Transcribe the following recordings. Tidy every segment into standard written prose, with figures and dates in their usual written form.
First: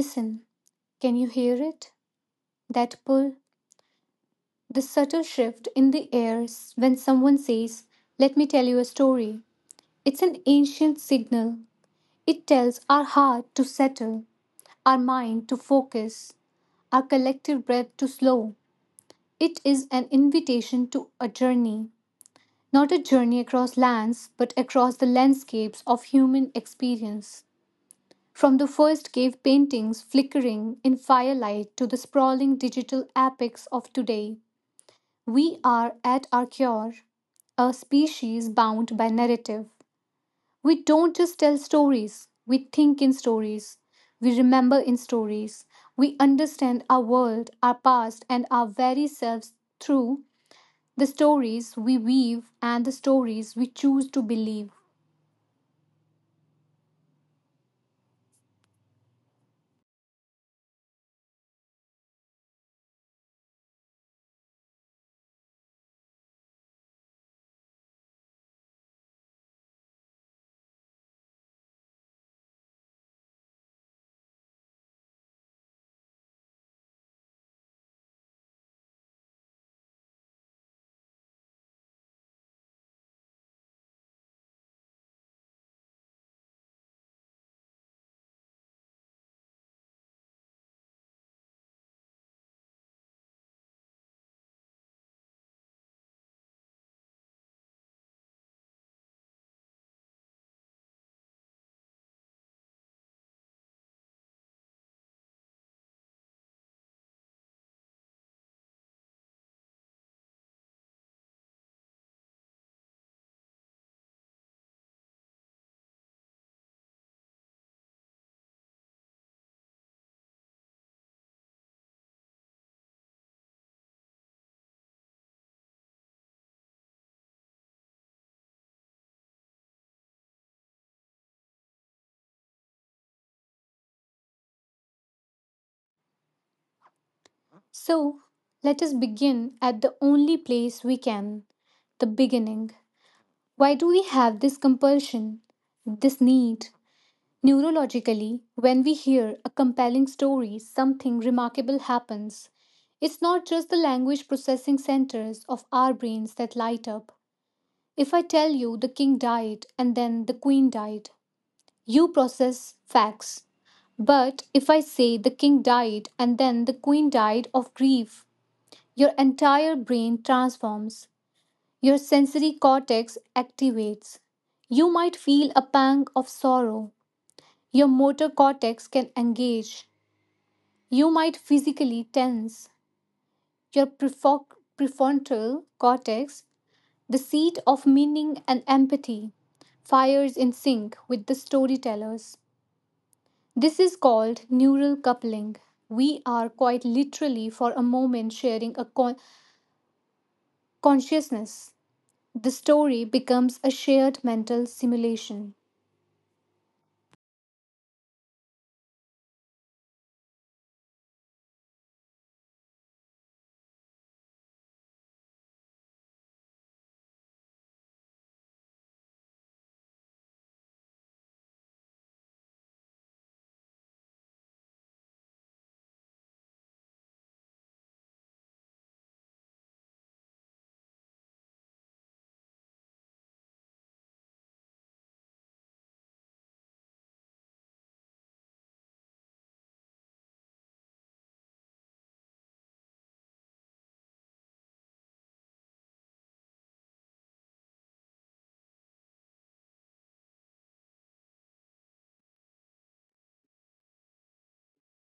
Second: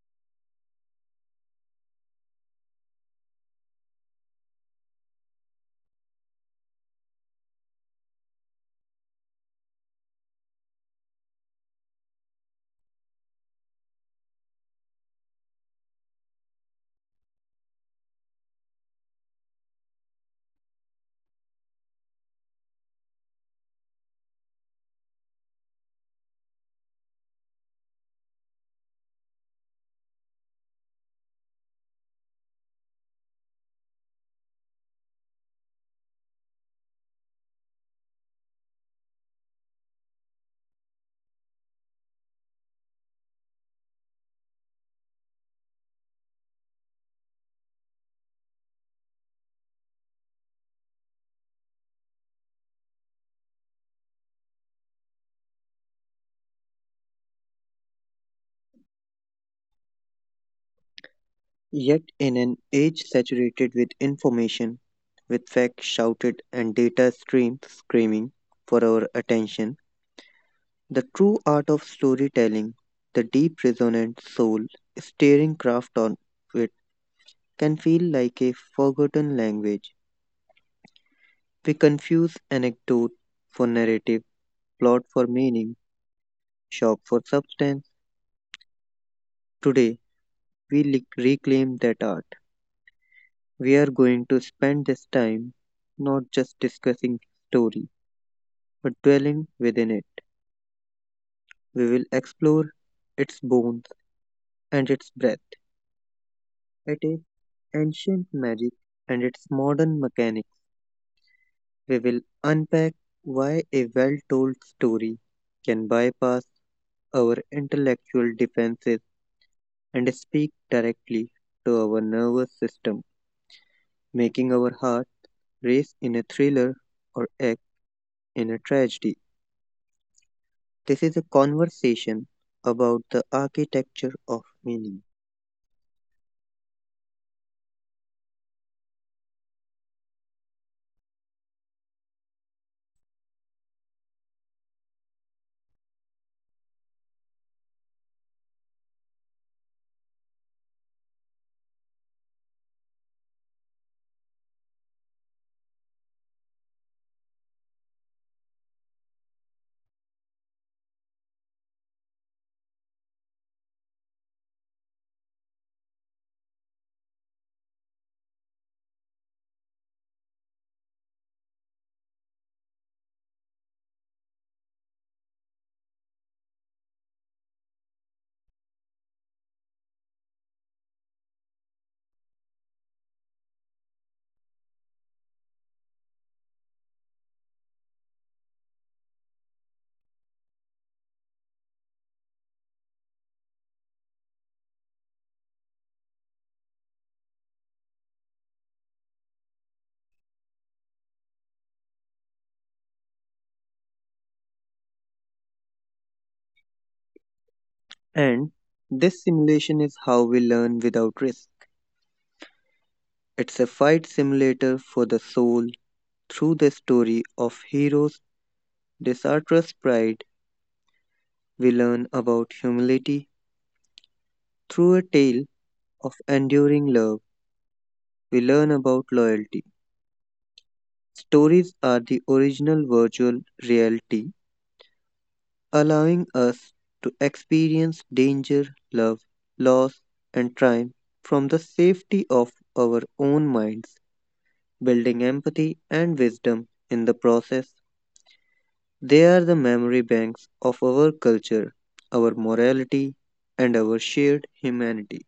Listen, can you hear it? That pull, the subtle shift in the air when someone says, Let me tell you a story. It's an ancient signal. It tells our heart to settle, our mind to focus, our collective breath to slow. It is an invitation to a journey, not a journey across lands, but across the landscapes of human experience. From the first cave paintings flickering in firelight to the sprawling digital epics of today, we are at our core a species bound by narrative. We don't just tell stories, we think in stories, we remember in stories, we understand our world, our past, and our very selves through the stories we weave and the stories we choose to believe. Yet, in an age saturated with information, with facts shouted and data streams screaming for our attention, the true art of storytelling, the deep, resonant soul stirring craft on it, can feel like a forgotten language. We confuse anecdote for narrative, plot for meaning, shock for substance. Today, reclaim that art. We are going to spend this time not just discussing stories but dwelling within it. We will explore its bones and its breath, at its ancient magic and its modern mechanics. We will unpack why a well told story can bypass our intellectual defenses and speak directly to our nervous system, making our heart race in a thriller or act in a tragedy. This is a conversation about the architecture of meaning. So, let us begin at the only place we can, the beginning. Why do we have this compulsion, this need? Neurologically, when we hear a compelling story, something remarkable happens. It's not just the language processing centers of our brains that light up. If I tell you the king died and then the queen died, you process facts. But if I say the king died and then the queen died of grief, your entire brain transforms. Your sensory cortex activates. You might feel a pang of sorrow. Your motor cortex can engage. You might physically tense. Your prefrontal cortex, the seat of meaning and empathy, fires in sync with the storytellers. This is called neural coupling. We are quite literally, for a moment, sharing a consciousness. The story becomes a shared mental simulation. And this simulation is how we learn without risk. It's a fight simulator for the soul. Through the story of heroes, Desartra's pride, we learn about humility. Through a tale of enduring love, we learn about loyalty. Stories are the original virtual reality, allowing us to experience danger, love, loss, and triumph from the safety of our own minds, building empathy and wisdom in the process. They are the memory banks of our culture, our morality, and our shared humanity.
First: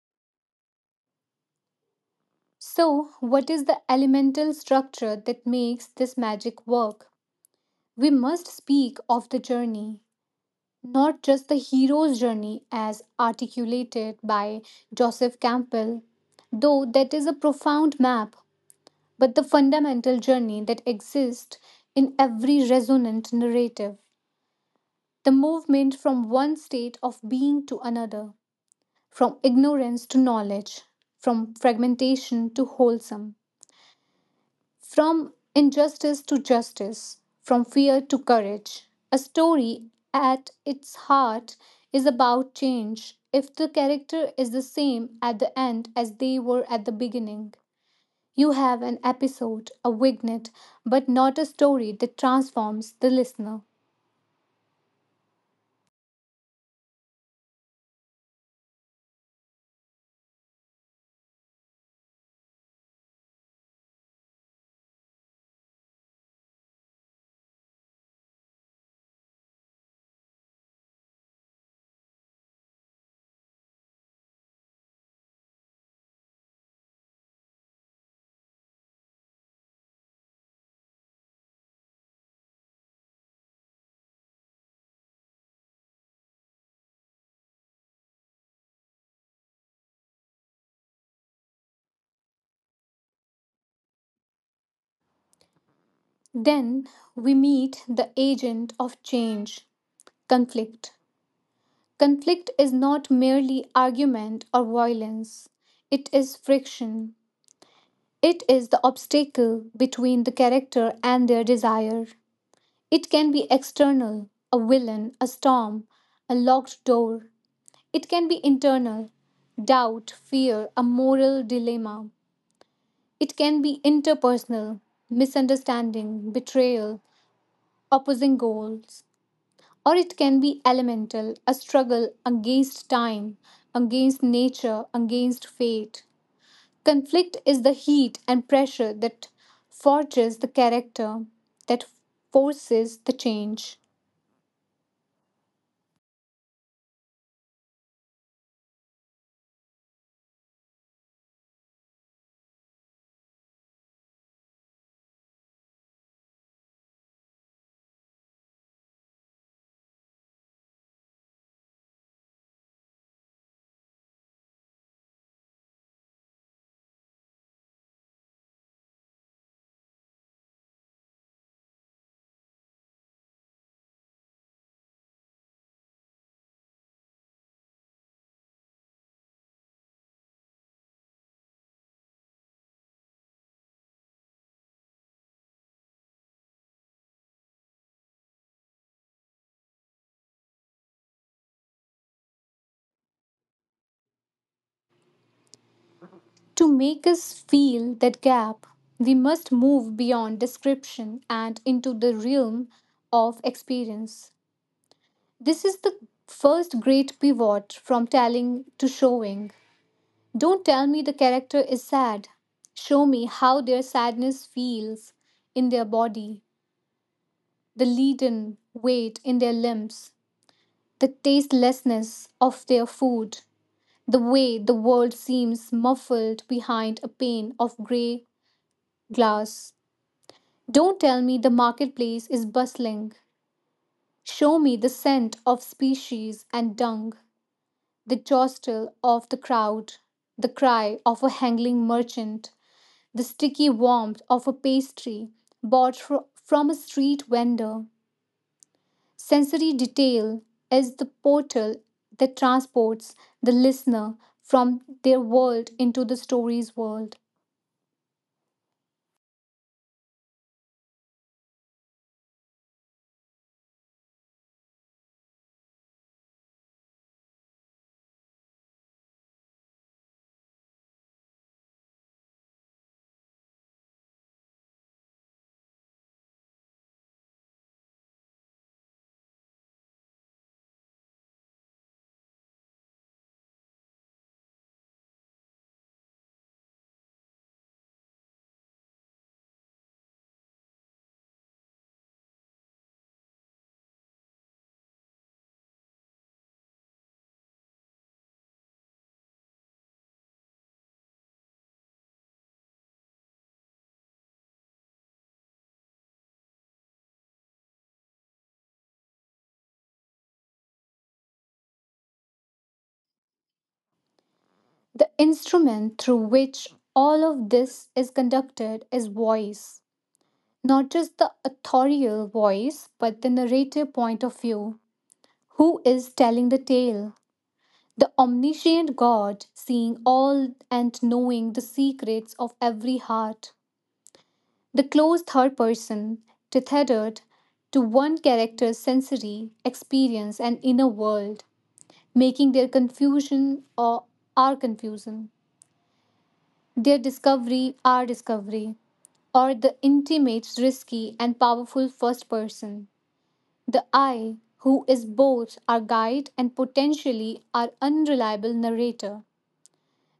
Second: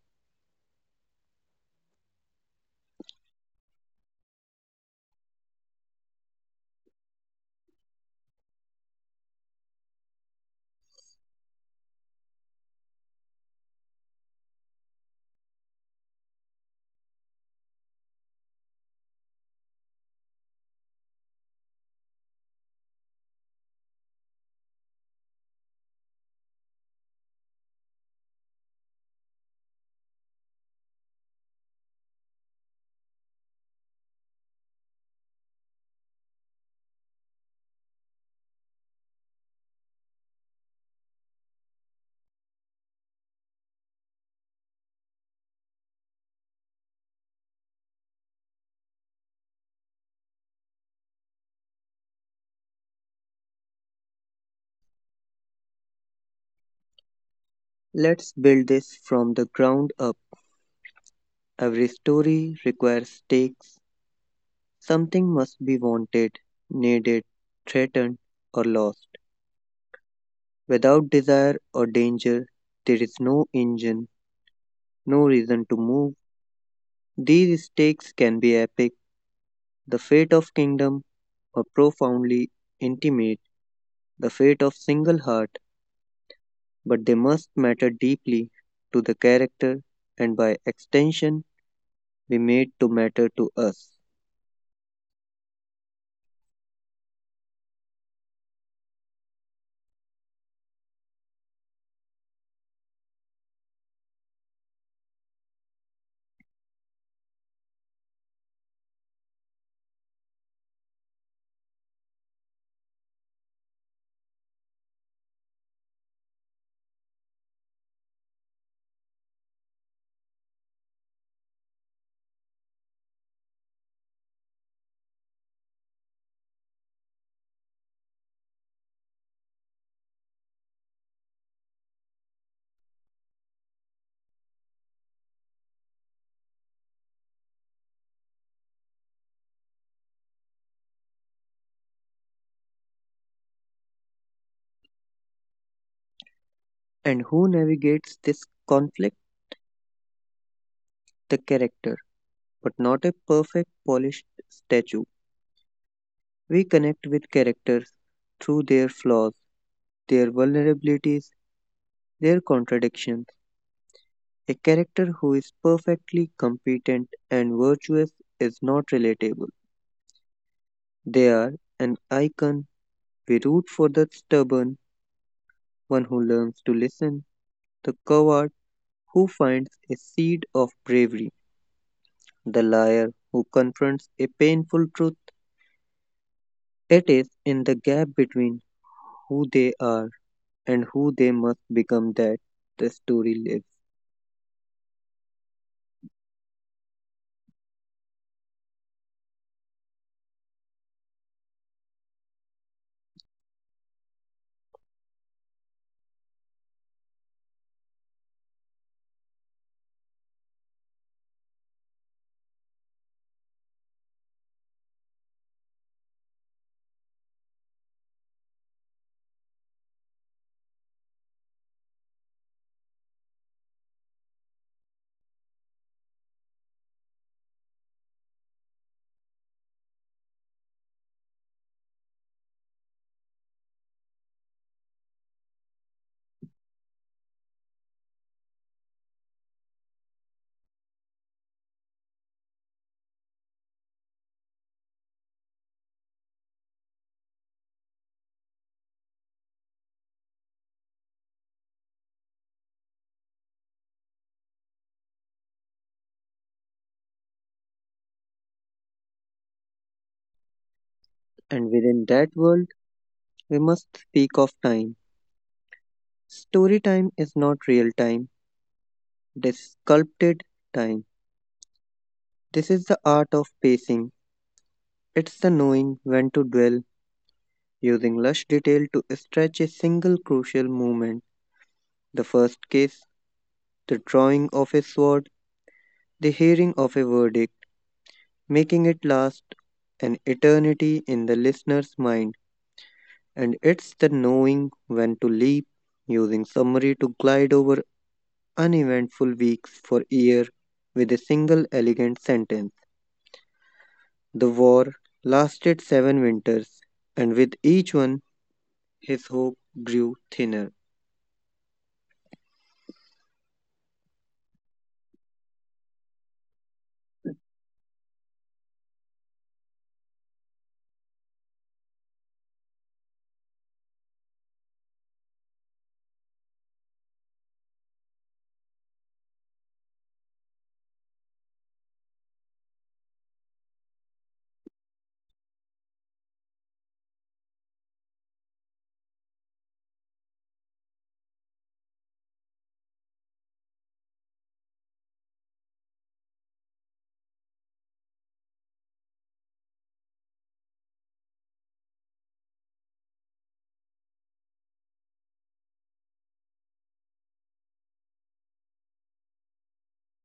So, what is the elemental structure that makes this magic work? We must speak of the journey, not just the hero's journey as articulated by Joseph Campbell, though that is a profound map, but the fundamental journey that exists in every resonant narrative, the movement from one state of being to another, from ignorance to knowledge, from fragmentation to wholesome, from injustice to justice, from fear to courage. A story at its heart is about change. If the character is the same at the end as they were at the beginning, you have an episode, a vignette, but not a story that transforms the listener. Let's build this from the ground up. Every story requires stakes. Something must be wanted, needed, threatened, or lost. Without desire or danger, there is no engine, no reason to move. These stakes can be epic, the fate of kingdom, or profoundly intimate, the fate of single heart, but they must matter deeply to the character and by extension be made to matter to us. Then we meet the agent of change, conflict. Conflict is not merely argument or violence, it is friction. It is the obstacle between the character and their desire. It can be external, a villain, a storm, a locked door. It can be internal, doubt, fear, a moral dilemma. It can be interpersonal, misunderstanding, betrayal, opposing goals. Or it can be elemental, a struggle against time, against nature, against fate. Conflict is the heat and pressure that forges the character, that forces the change. And who navigates this conflict? The character, but not a perfect polished statue. We connect with characters through their flaws, their vulnerabilities, their contradictions. A character who is perfectly competent and virtuous is not relatable. They are an icon. We root for the stubborn, one who learns to listen, the coward who finds a seed of bravery, the liar who confronts a painful truth. It is in the gap between who they are and who they must become that the story lives. To make us feel that gap, we must move beyond description and into the realm of experience. This is the first great pivot from telling to showing. Don't tell me the character is sad. Show me how their sadness feels in their body, the leaden weight in their limbs, the tastelessness of their food, the way the world seems muffled behind a pane of grey glass. Don't tell me the marketplace is bustling. Show me the scent of species and dung, the jostle of the crowd, the cry of a hanging merchant, the sticky warmth of a pastry bought from a street vendor. Sensory detail is the portal that transports the listener from their world into the story's world. And within that world, we must speak of time. Story time is not real time, it is sculpted time. This is the art of pacing. It's the knowing when to dwell, using lush detail to stretch a single crucial moment, the first case, the drawing of a sword, the hearing of a verdict, making it last an eternity in the listener's mind, and it's the knowing when to leap, using summary to glide over uneventful weeks for year with a single elegant sentence. The war lasted seven winters, and with each one his hope grew thinner. The instrument through which all of this is conducted is voice, not just the authorial voice, but the narrative point of view. Who is telling the tale? The omniscient God, seeing all and knowing the secrets of every heart. The close third person, tethered to one character's sensory experience and inner world, making their confusion, or our confusion, their discovery our discovery. Or the intimate, risky, and powerful first person, the I, who is both our guide and potentially our unreliable narrator.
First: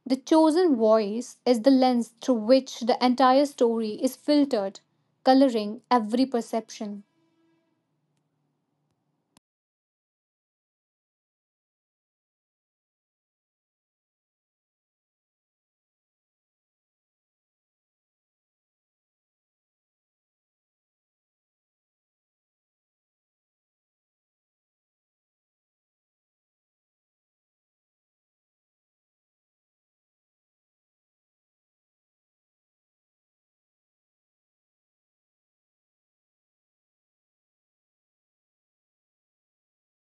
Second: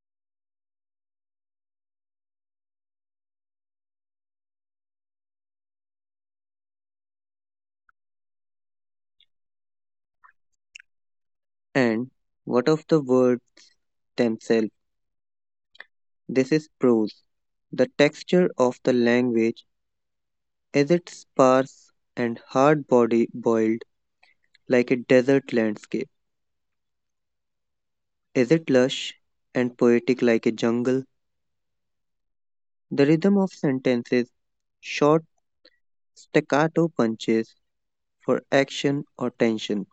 The chosen voice is the lens through which the entire story is filtered, coloring every perception. And what of the words themselves? This is prose. The texture of the language. Is it sparse and hard body boiled like a desert landscape? Is it lush and poetic like a jungle? The rhythm of sentences, short staccato punches for action or tension,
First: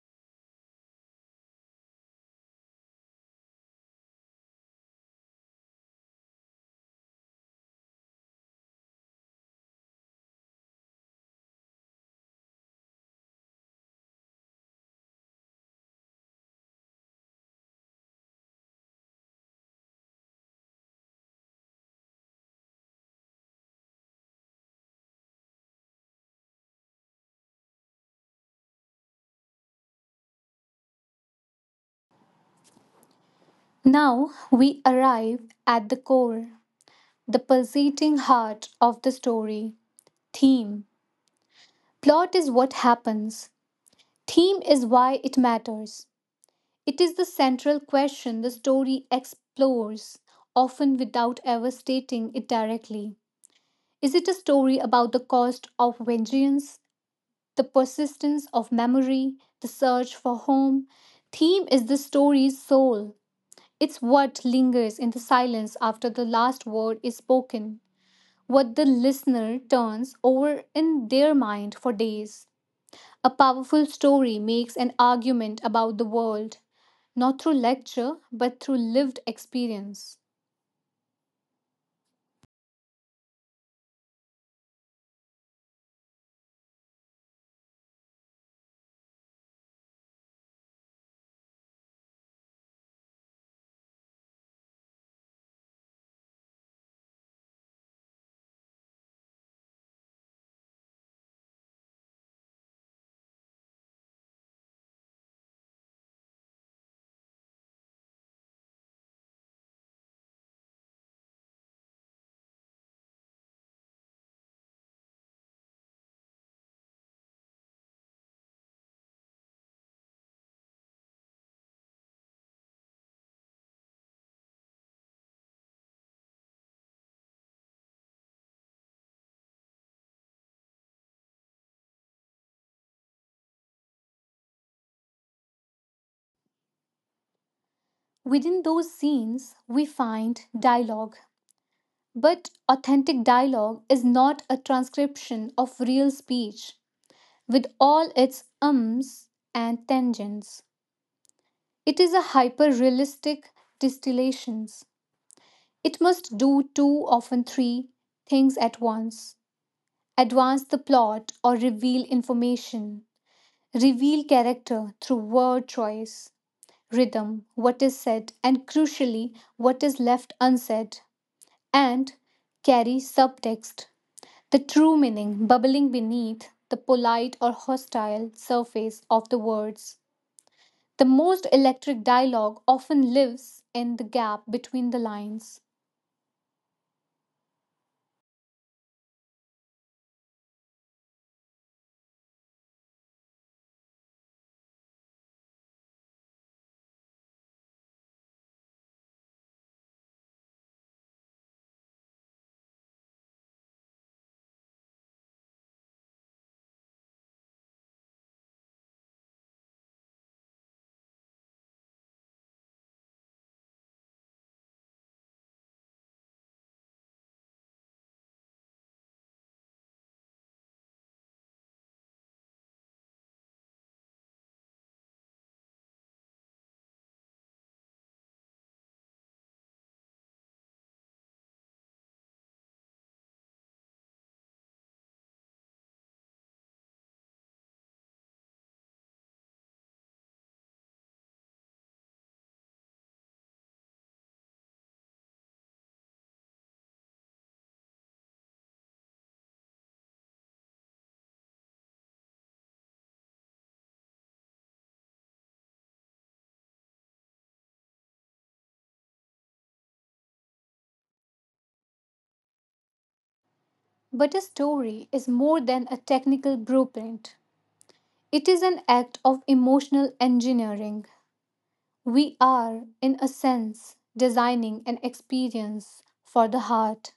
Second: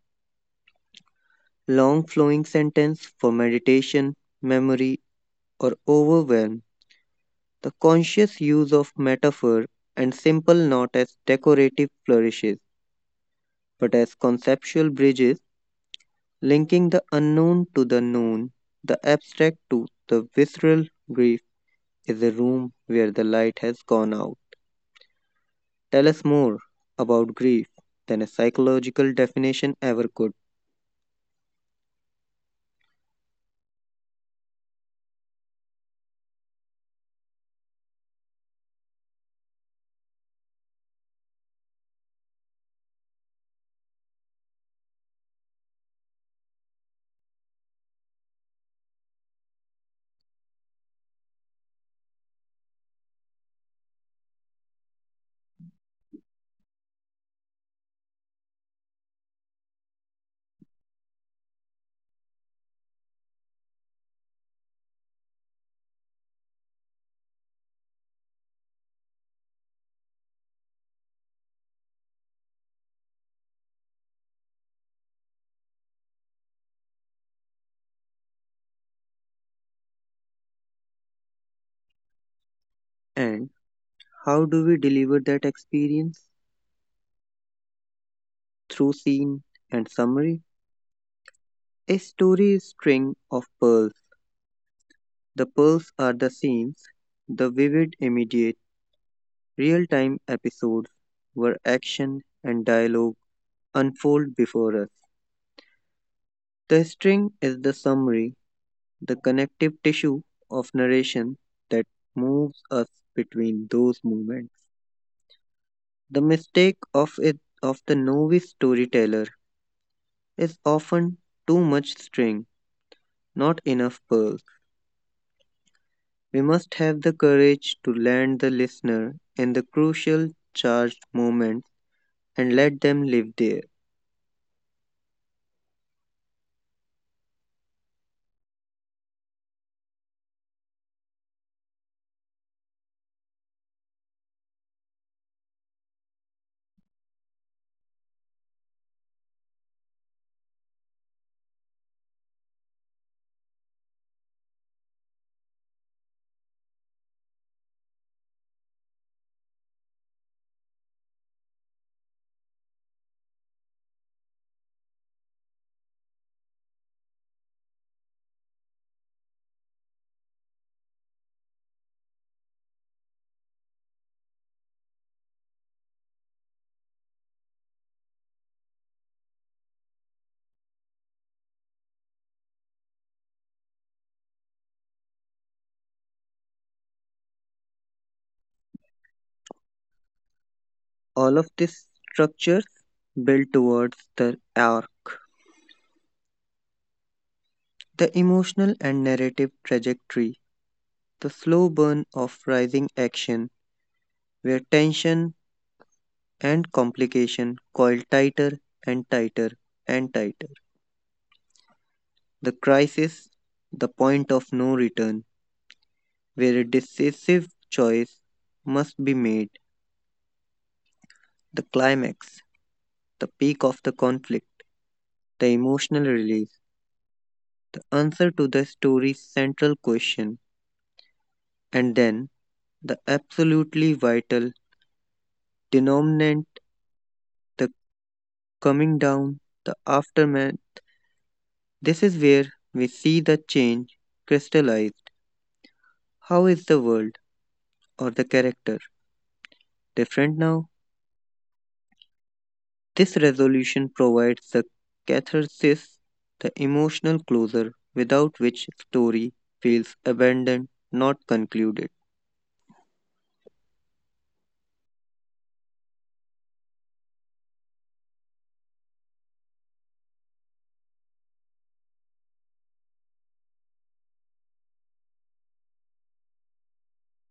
long flowing sentence for meditation, memory, or overwhelm, the conscious use of metaphor and simple not as decorative flourishes but as conceptual bridges linking the unknown to the known, the abstract to the visceral, grief is a room where the light has gone out. Tell us more about grief than a psychological definition ever could. Now we arrive at the core, the pulsating heart of the story, theme. Plot is what happens, theme is why it matters. It is the central question the story explores, often without ever stating it directly. Is it a story about the cost of vengeance, the persistence of memory, the search for home? Theme is the story's soul. It's what lingers in the silence after the last word is spoken, what the listener turns over in their mind for days. A powerful story makes an argument about the world, not through lecture, but through lived experience. And how do we deliver that experience? Through scene and summary? A story is a string of pearls. The pearls are the scenes, the vivid, immediate, real time episodes where action and dialogue unfold before us. The string is the summary, the connective tissue of narration that moves us between those moments. The mistake of the novice storyteller is often too much string, not enough pearls. We must have the courage to land the listener in the crucial charged moments and let them live there. Within those scenes, we find dialogue. But authentic dialogue is not a transcription of real speech, with all its ums and tangents. It is a hyper realistic distillation. It must do two, often three, things at once: advance the plot or reveal information, reveal character through word choice, rhythm, what is said, and crucially, what is left unsaid, and carry subtext, the true meaning bubbling beneath the polite or hostile surface of the words. The most electric dialogue often lives in the gap between the lines. All of these structures build towards the arc. The emotional and narrative trajectory, the slow burn of rising action, where tension and complication coil tighter and tighter and tighter. The crisis, the point of no return, where a decisive choice must be made, the climax, the peak of the conflict, the emotional release, the answer to the story's central question, and then the absolutely vital denominant, the coming down, the aftermath. This is where we see the change crystallized. How is the world or the character different now? This resolution provides the catharsis, the emotional closure without which story feels abandoned, not concluded. But a story is more than a technical blueprint, it is an act of emotional engineering. We are, in a sense, designing an experience for the heart.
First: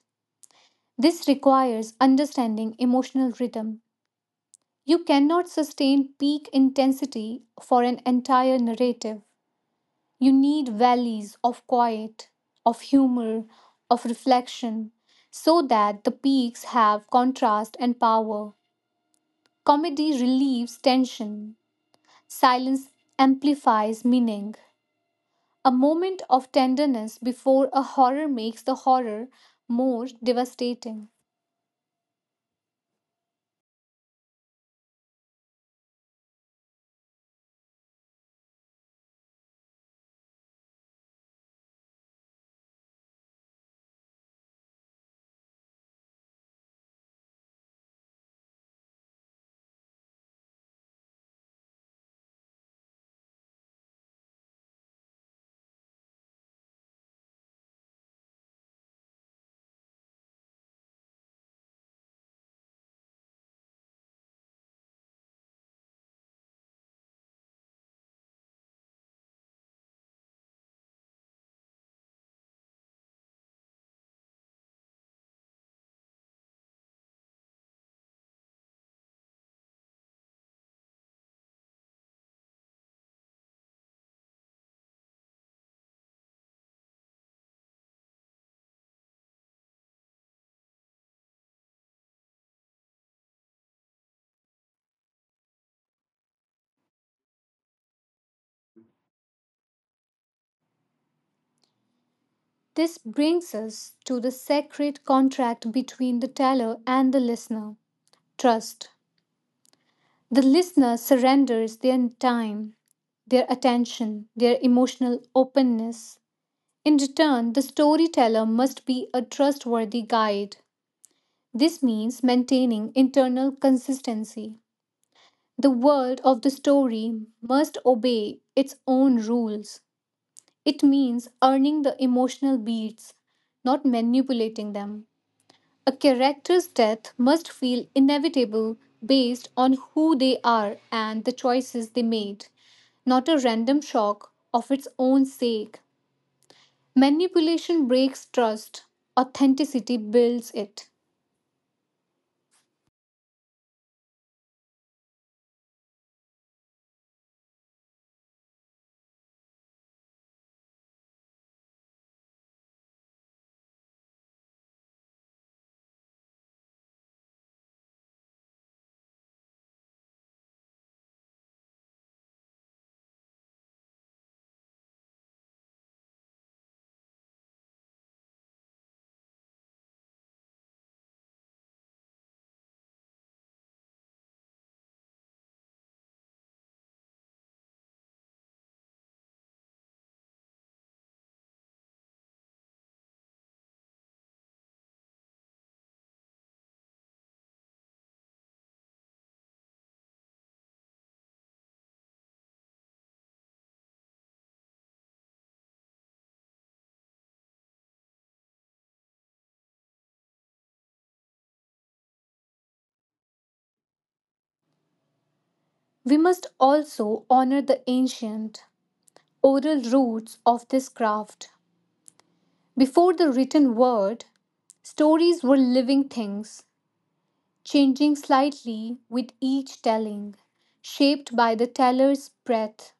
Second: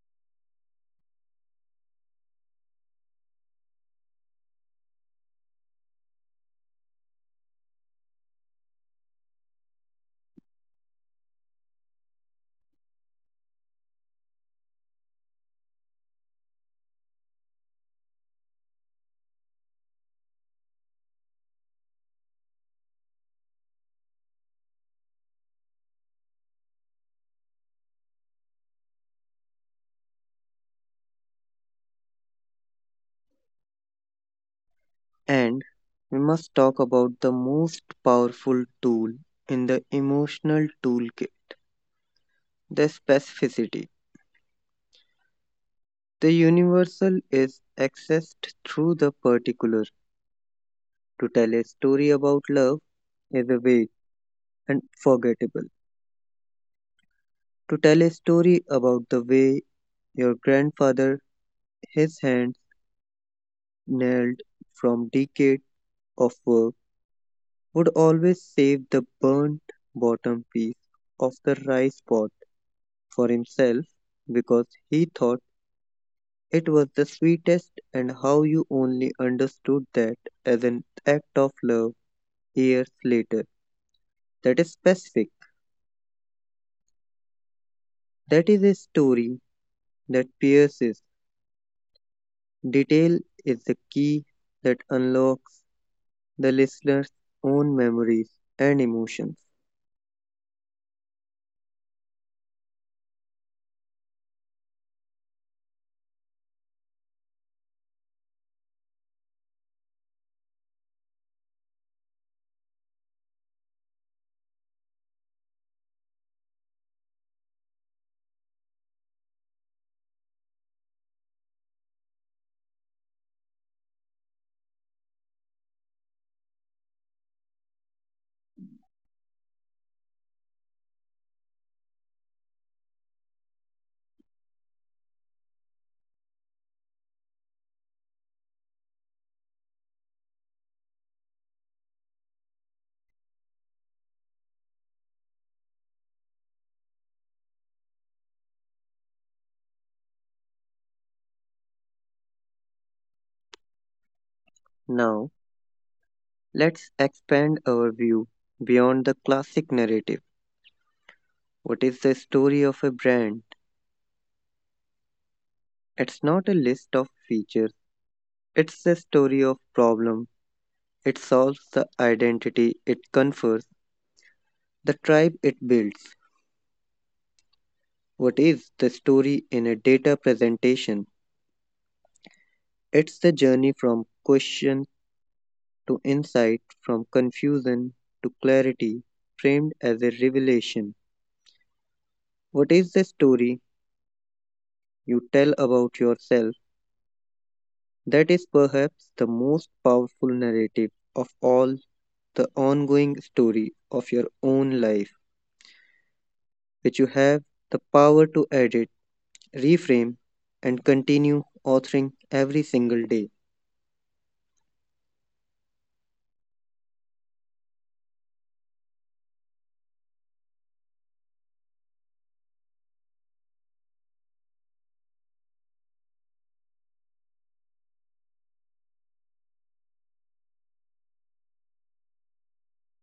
This requires understanding emotional rhythm. You cannot sustain peak intensity for an entire narrative. You need valleys of quiet, of humor, of reflection, so that the peaks have contrast and power. Comedy relieves tension, silence amplifies meaning. A moment of tenderness before a horror makes the horror more devastating. And we must talk about the most powerful tool in the emotional toolkit, the specificity. The universal is accessed through the particular. To tell a story about love is a way and forgettable. To tell a story about the way your grandfather, his hands nailed from decades of work, would always save the burnt bottom piece of the rice pot for himself because he thought it was the sweetest, and how you only understood that as an act of love years later. That is specific. That is a story that pierces. Detail is the key that unlocks the listener's own memories and emotions. This brings us to the sacred contract between the teller and the listener, trust. The listener surrenders their time, their attention, their emotional openness. In return, the storyteller must be a trustworthy guide. This means maintaining internal consistency. The world of the story must obey its own rules. It means earning the emotional beats, not manipulating them. A character's death must feel inevitable based on who they are and the choices they made, not a random shock of its own sake. Manipulation breaks trust, authenticity builds it. Now, let's expand our view beyond the classic narrative. What is the story of a brand? It's not a list of features, it's the story of problem. It solves the identity it confers, the tribe it builds. What is the story in a data presentation? It's the journey from question to insight, from confusion to clarity, framed as a revelation. What is the story you tell about yourself that is perhaps the most powerful narrative of all, the ongoing story of your own life, which you have the power to edit, reframe, and continue authoring every single day? We must also honor the ancient, oral roots of this craft. Before the written word, stories were living things, changing slightly with each telling, shaped by the teller's breath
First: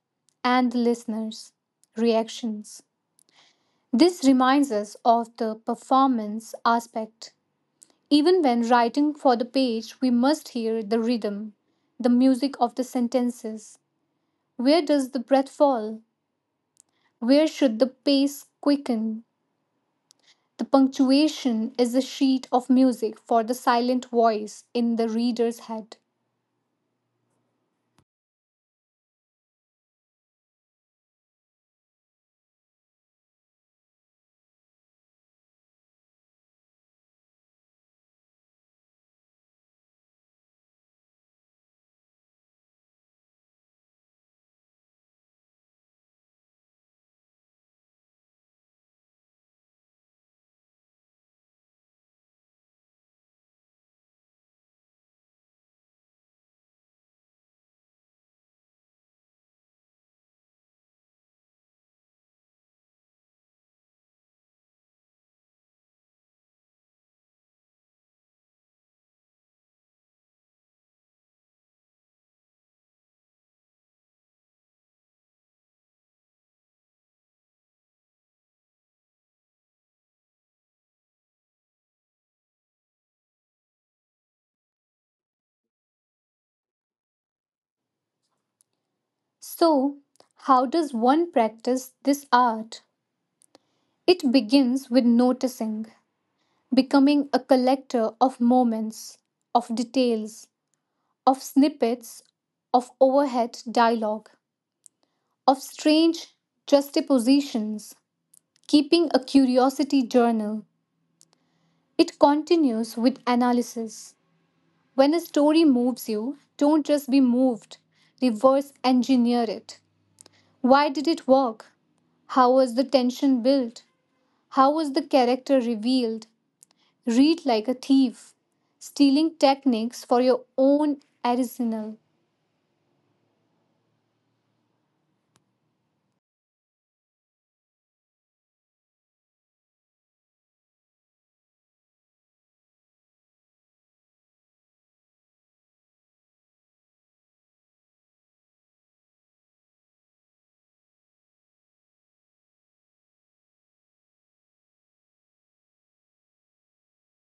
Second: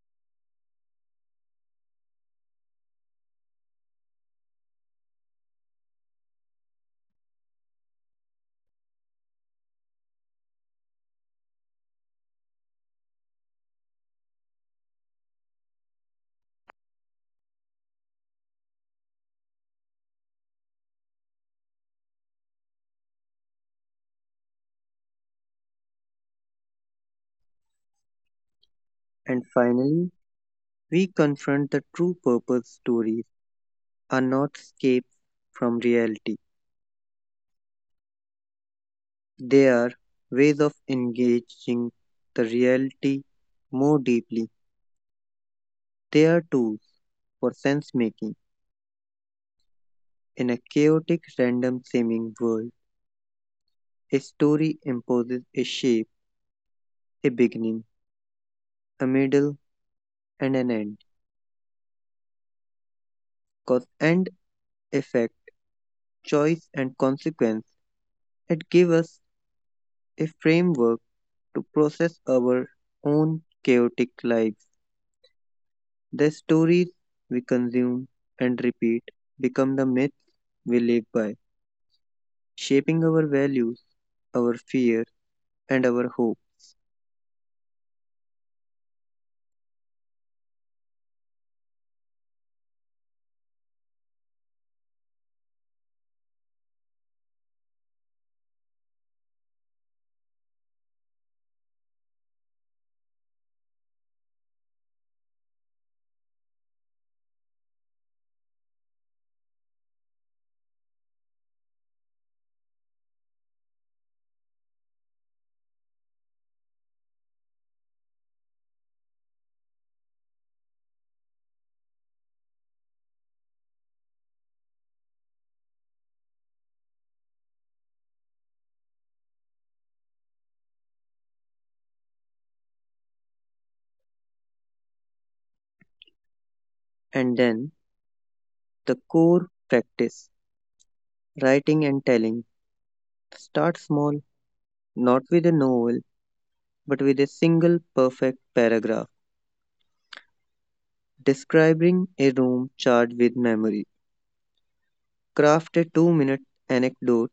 and the listener's reactions. This reminds us of the performance aspect. Even when writing for the page, we must hear the rhythm, the music of the sentences. Where does the breath fall? Where should the pace quicken? The punctuation is a sheet of music for the silent voice in the reader's head. And finally, we confront the true purpose stories are not escapes from reality. They are ways of engaging the reality more deeply. They are tools for sense making. In a chaotic, random seeming world, a story imposes a shape, a beginning, a middle, and an end. Cause and effect, choice and consequence, it gives us a framework to process our own chaotic lives. The stories we consume and repeat become the myths we live by, shaping our values, our fear, and our hope. So, how does one practice this art? It begins with noticing, becoming a collector of moments, of details, of snippets, of overhead dialogue, of strange juxtapositions, keeping a curiosity journal. It continues with analysis. When a story moves you, don't just be moved, reverse engineer it. Why did it work? How was the tension built? How was the character revealed? Read like a thief, stealing techniques for your own arsenal. And then the core practice, writing and telling. Start small, not with a novel, but with a single perfect paragraph describing a room charged with memory. Craft a 2-minute anecdote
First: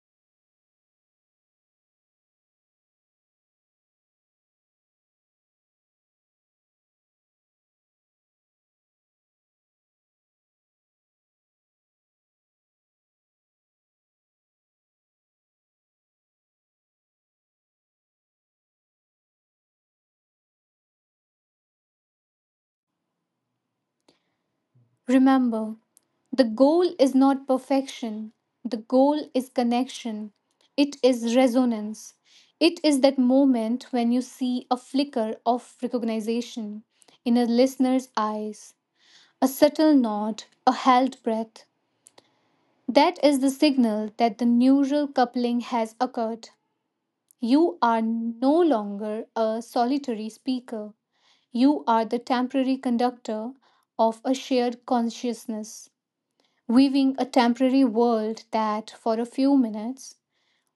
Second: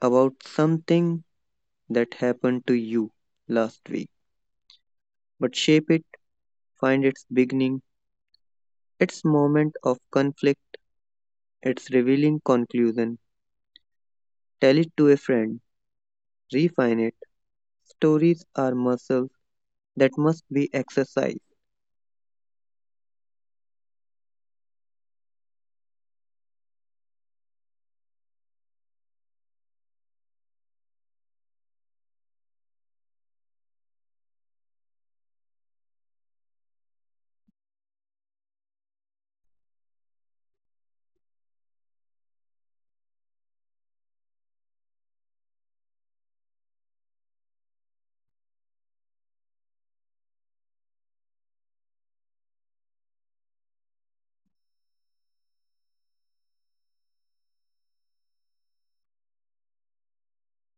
about something that happened to you last week, but shape it, find its beginning, its moment of conflict, its revealing conclusion. Tell it to a friend, refine it. Stories are muscles that must be exercised. Remember, the goal is not perfection, the goal is connection. It is resonance. It is that moment when you see a flicker of recognition in a listener's eyes, a subtle nod, a held breath. That is the signal that the neural coupling has occurred. You are no longer a solitary speaker. You are the temporary conductor of a shared consciousness, weaving a temporary world that, for a few minutes,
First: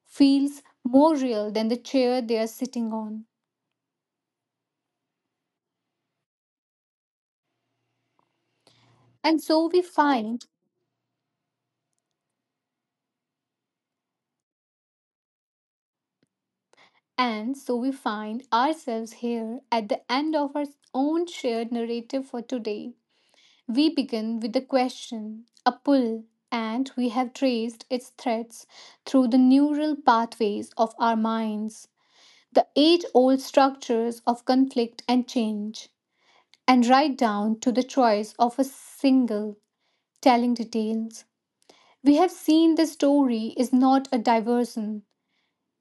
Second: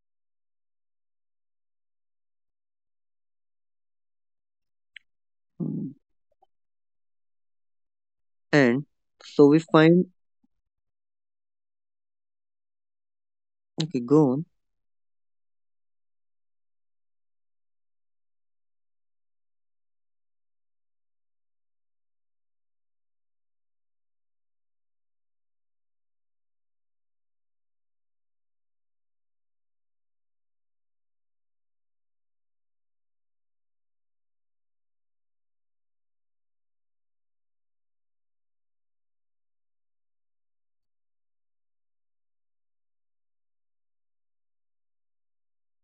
feels more real than the chair they are sitting on. And And so we so we find, find, okay, go on. and so we find ourselves here at the end of our own shared narrative for today. We begin with a question, a pull, and we have traced its threads through the neural pathways of our minds, the age old structures of conflict and change, and right down to the choice of a single telling details. We have seen the story is not a diversion,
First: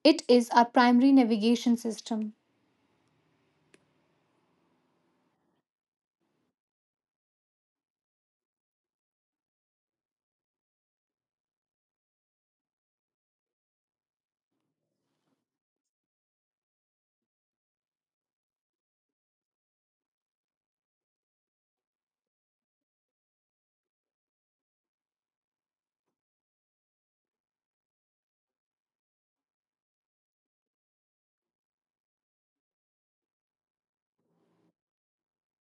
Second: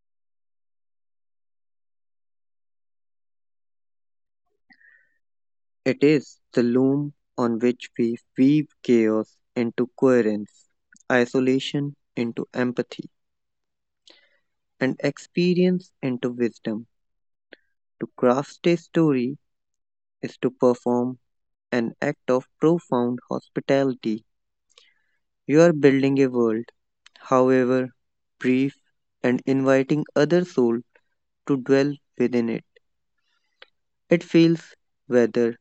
it is our primary navigation system. It is the loom on which we weave chaos into coherence, isolation into empathy, and experience into wisdom. To craft a story is to perform an act of profound hospitality. You are building a world, however brief, and inviting other souls to dwell within it. It feels weather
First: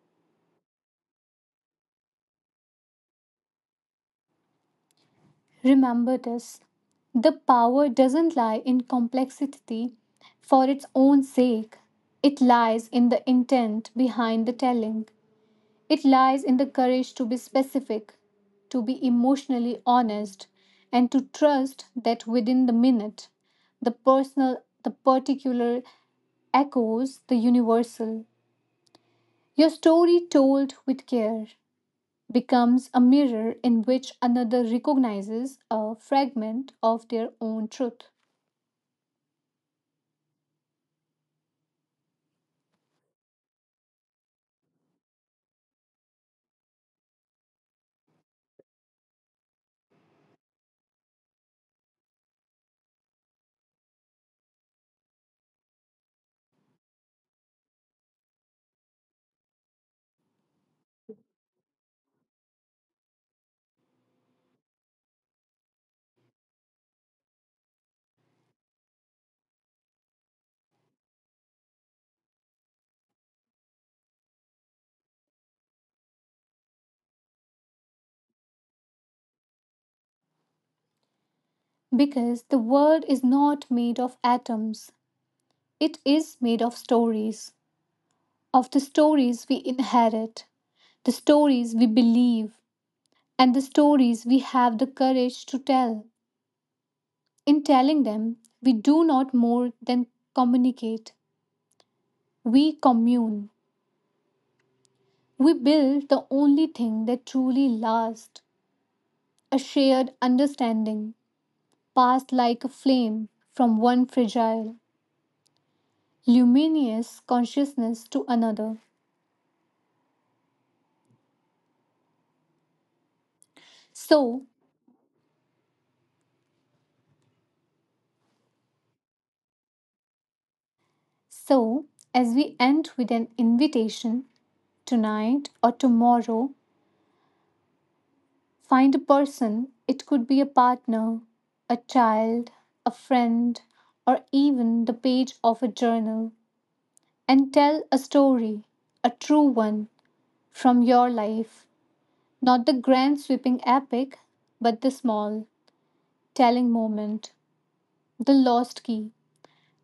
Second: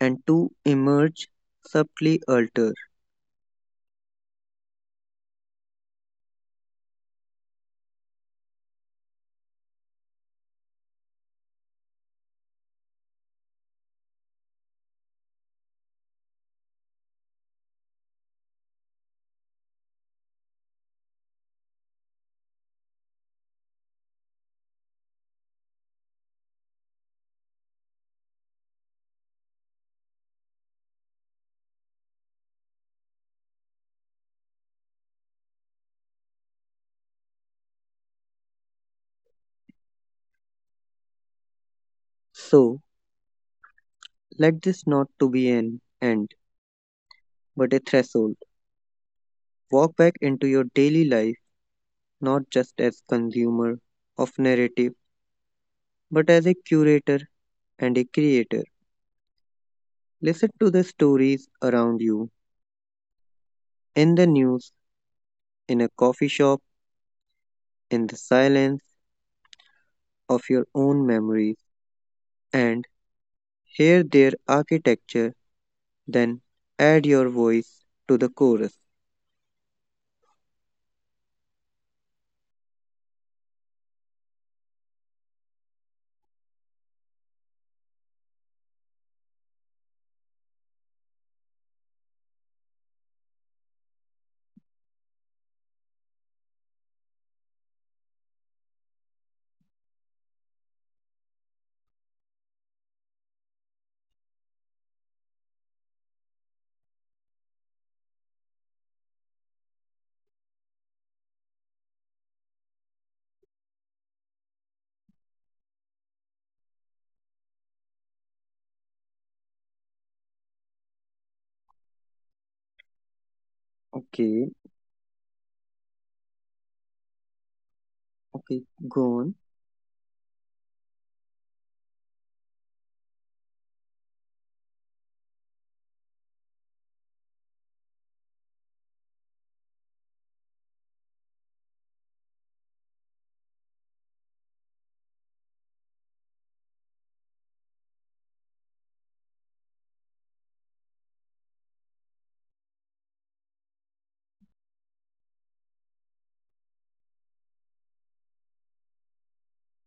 and to emerge subtly alter. Remember this: the power doesn't lie in complexity for its own sake, it lies in the intent behind the telling. It lies in the courage to be specific, to be emotionally honest, and to trust that within the minute, the personal, the particular echoes the universal. Your story, told with care, becomes a mirror in which another recognizes a fragment of their own truth. So let this not to be an end, but a threshold. Walk back into your daily life not just as consumer of narrative, but as a curator and a creator. Listen to the stories around you, in the news, in a coffee shop, in the silence of your own memories, and hear their architecture, then add your voice to the chorus. Because the world is not made of atoms, it is made of stories, of the stories we inherit, the stories we believe, and the stories we have the courage to tell. In telling them, we do not more than communicate, we commune. We build the only thing that truly lasts, a shared understanding passed like a flame from one fragile, luminous consciousness to another. So, Okay, okay, go on. so as we end with an invitation, tonight or tomorrow, find a person. It could be a partner, a child, a friend, or even the page of a journal, and tell a story, a true one from your life, not the grand sweeping epic, but the small, telling moment. The lost key,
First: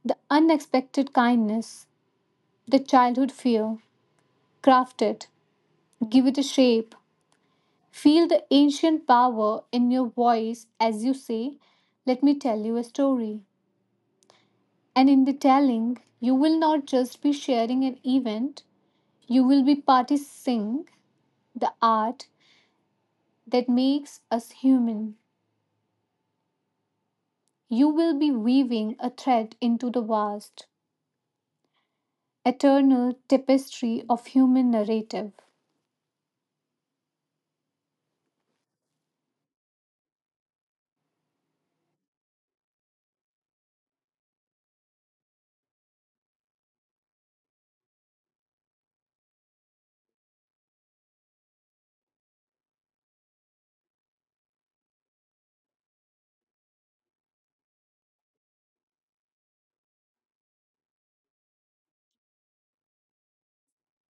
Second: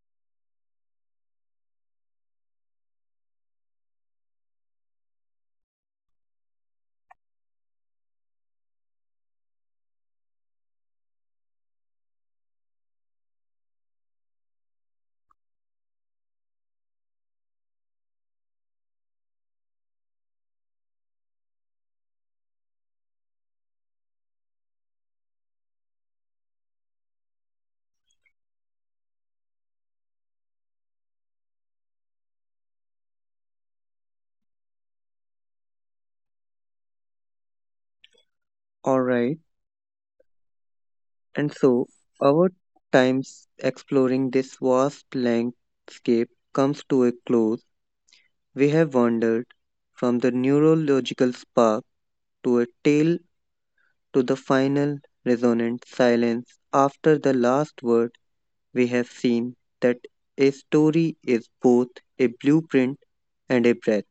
the unexpected kindness, the childhood fear. Craft it, give it a shape. Feel the ancient power in your voice as you say, Let me tell you a story. And in the telling, you will not just be sharing an event, you will be practicing the art that makes us human. You will be weaving a thread into the vast, eternal tapestry of human narrative. All right. And so, our times exploring this vast landscape comes to a close. We have wandered from the neurological spark to a tale to the final resonant silence. After the last word, we have seen that a story is both a blueprint and a breath,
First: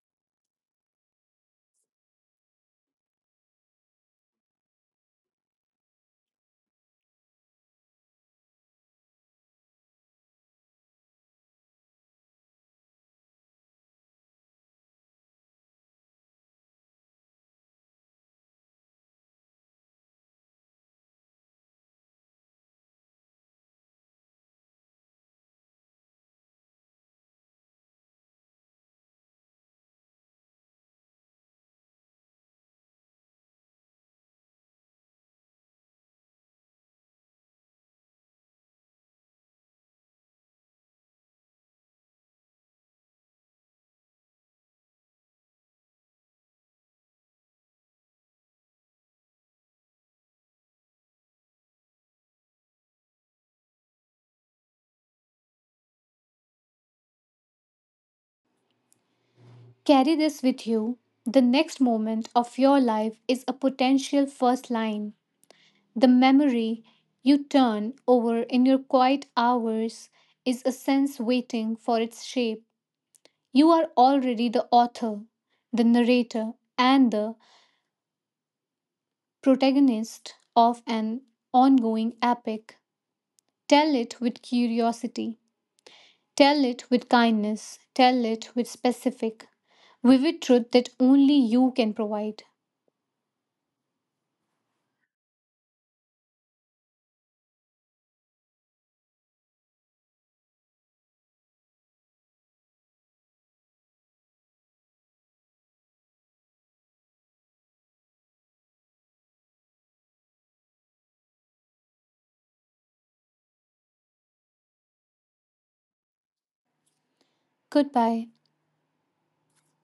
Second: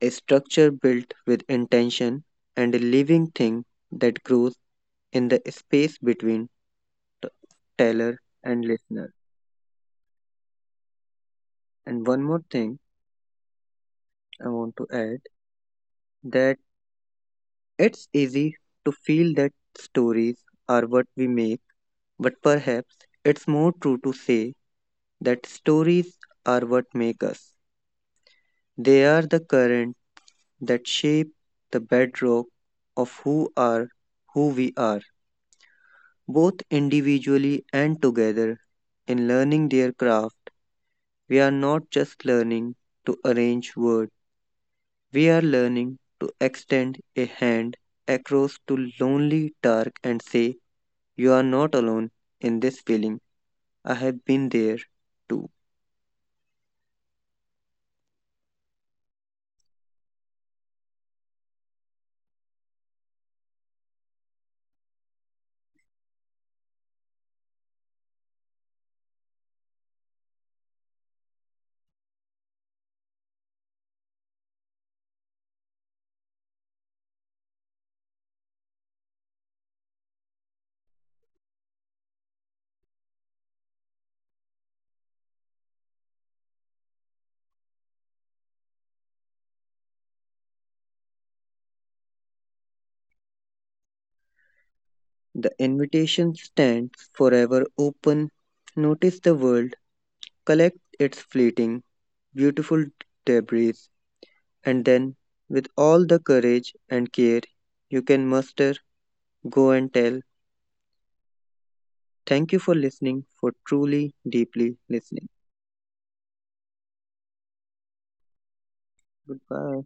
a structure built with intention, and a living thing that grows in the space between t- teller and listener. And one more thing I want to add, that it's easy to feel that stories are what we make, but perhaps it's more true to say that stories are what make us. They are the current that shape the bedrock of who we are, both individually and together. In learning their craft, we are not just learning to arrange words. We are learning to extend a hand across to lonely dark and say, you are not alone in this feeling. I have been there too. Carry this with you. The next moment of your life is a potential first line. The memory you turn over in your quiet hours is a sense waiting for its shape. You are already the author, the narrator, and the protagonist of an ongoing epic. Tell it with curiosity. Tell it with kindness. Tell it with specific, vivid truth that only you can provide. The invitation stands forever open. Notice the world, collect its fleeting, beautiful debris, and then, with all the courage and care you can muster, go and tell. Thank you for listening, for truly, deeply listening. Goodbye. Goodbye.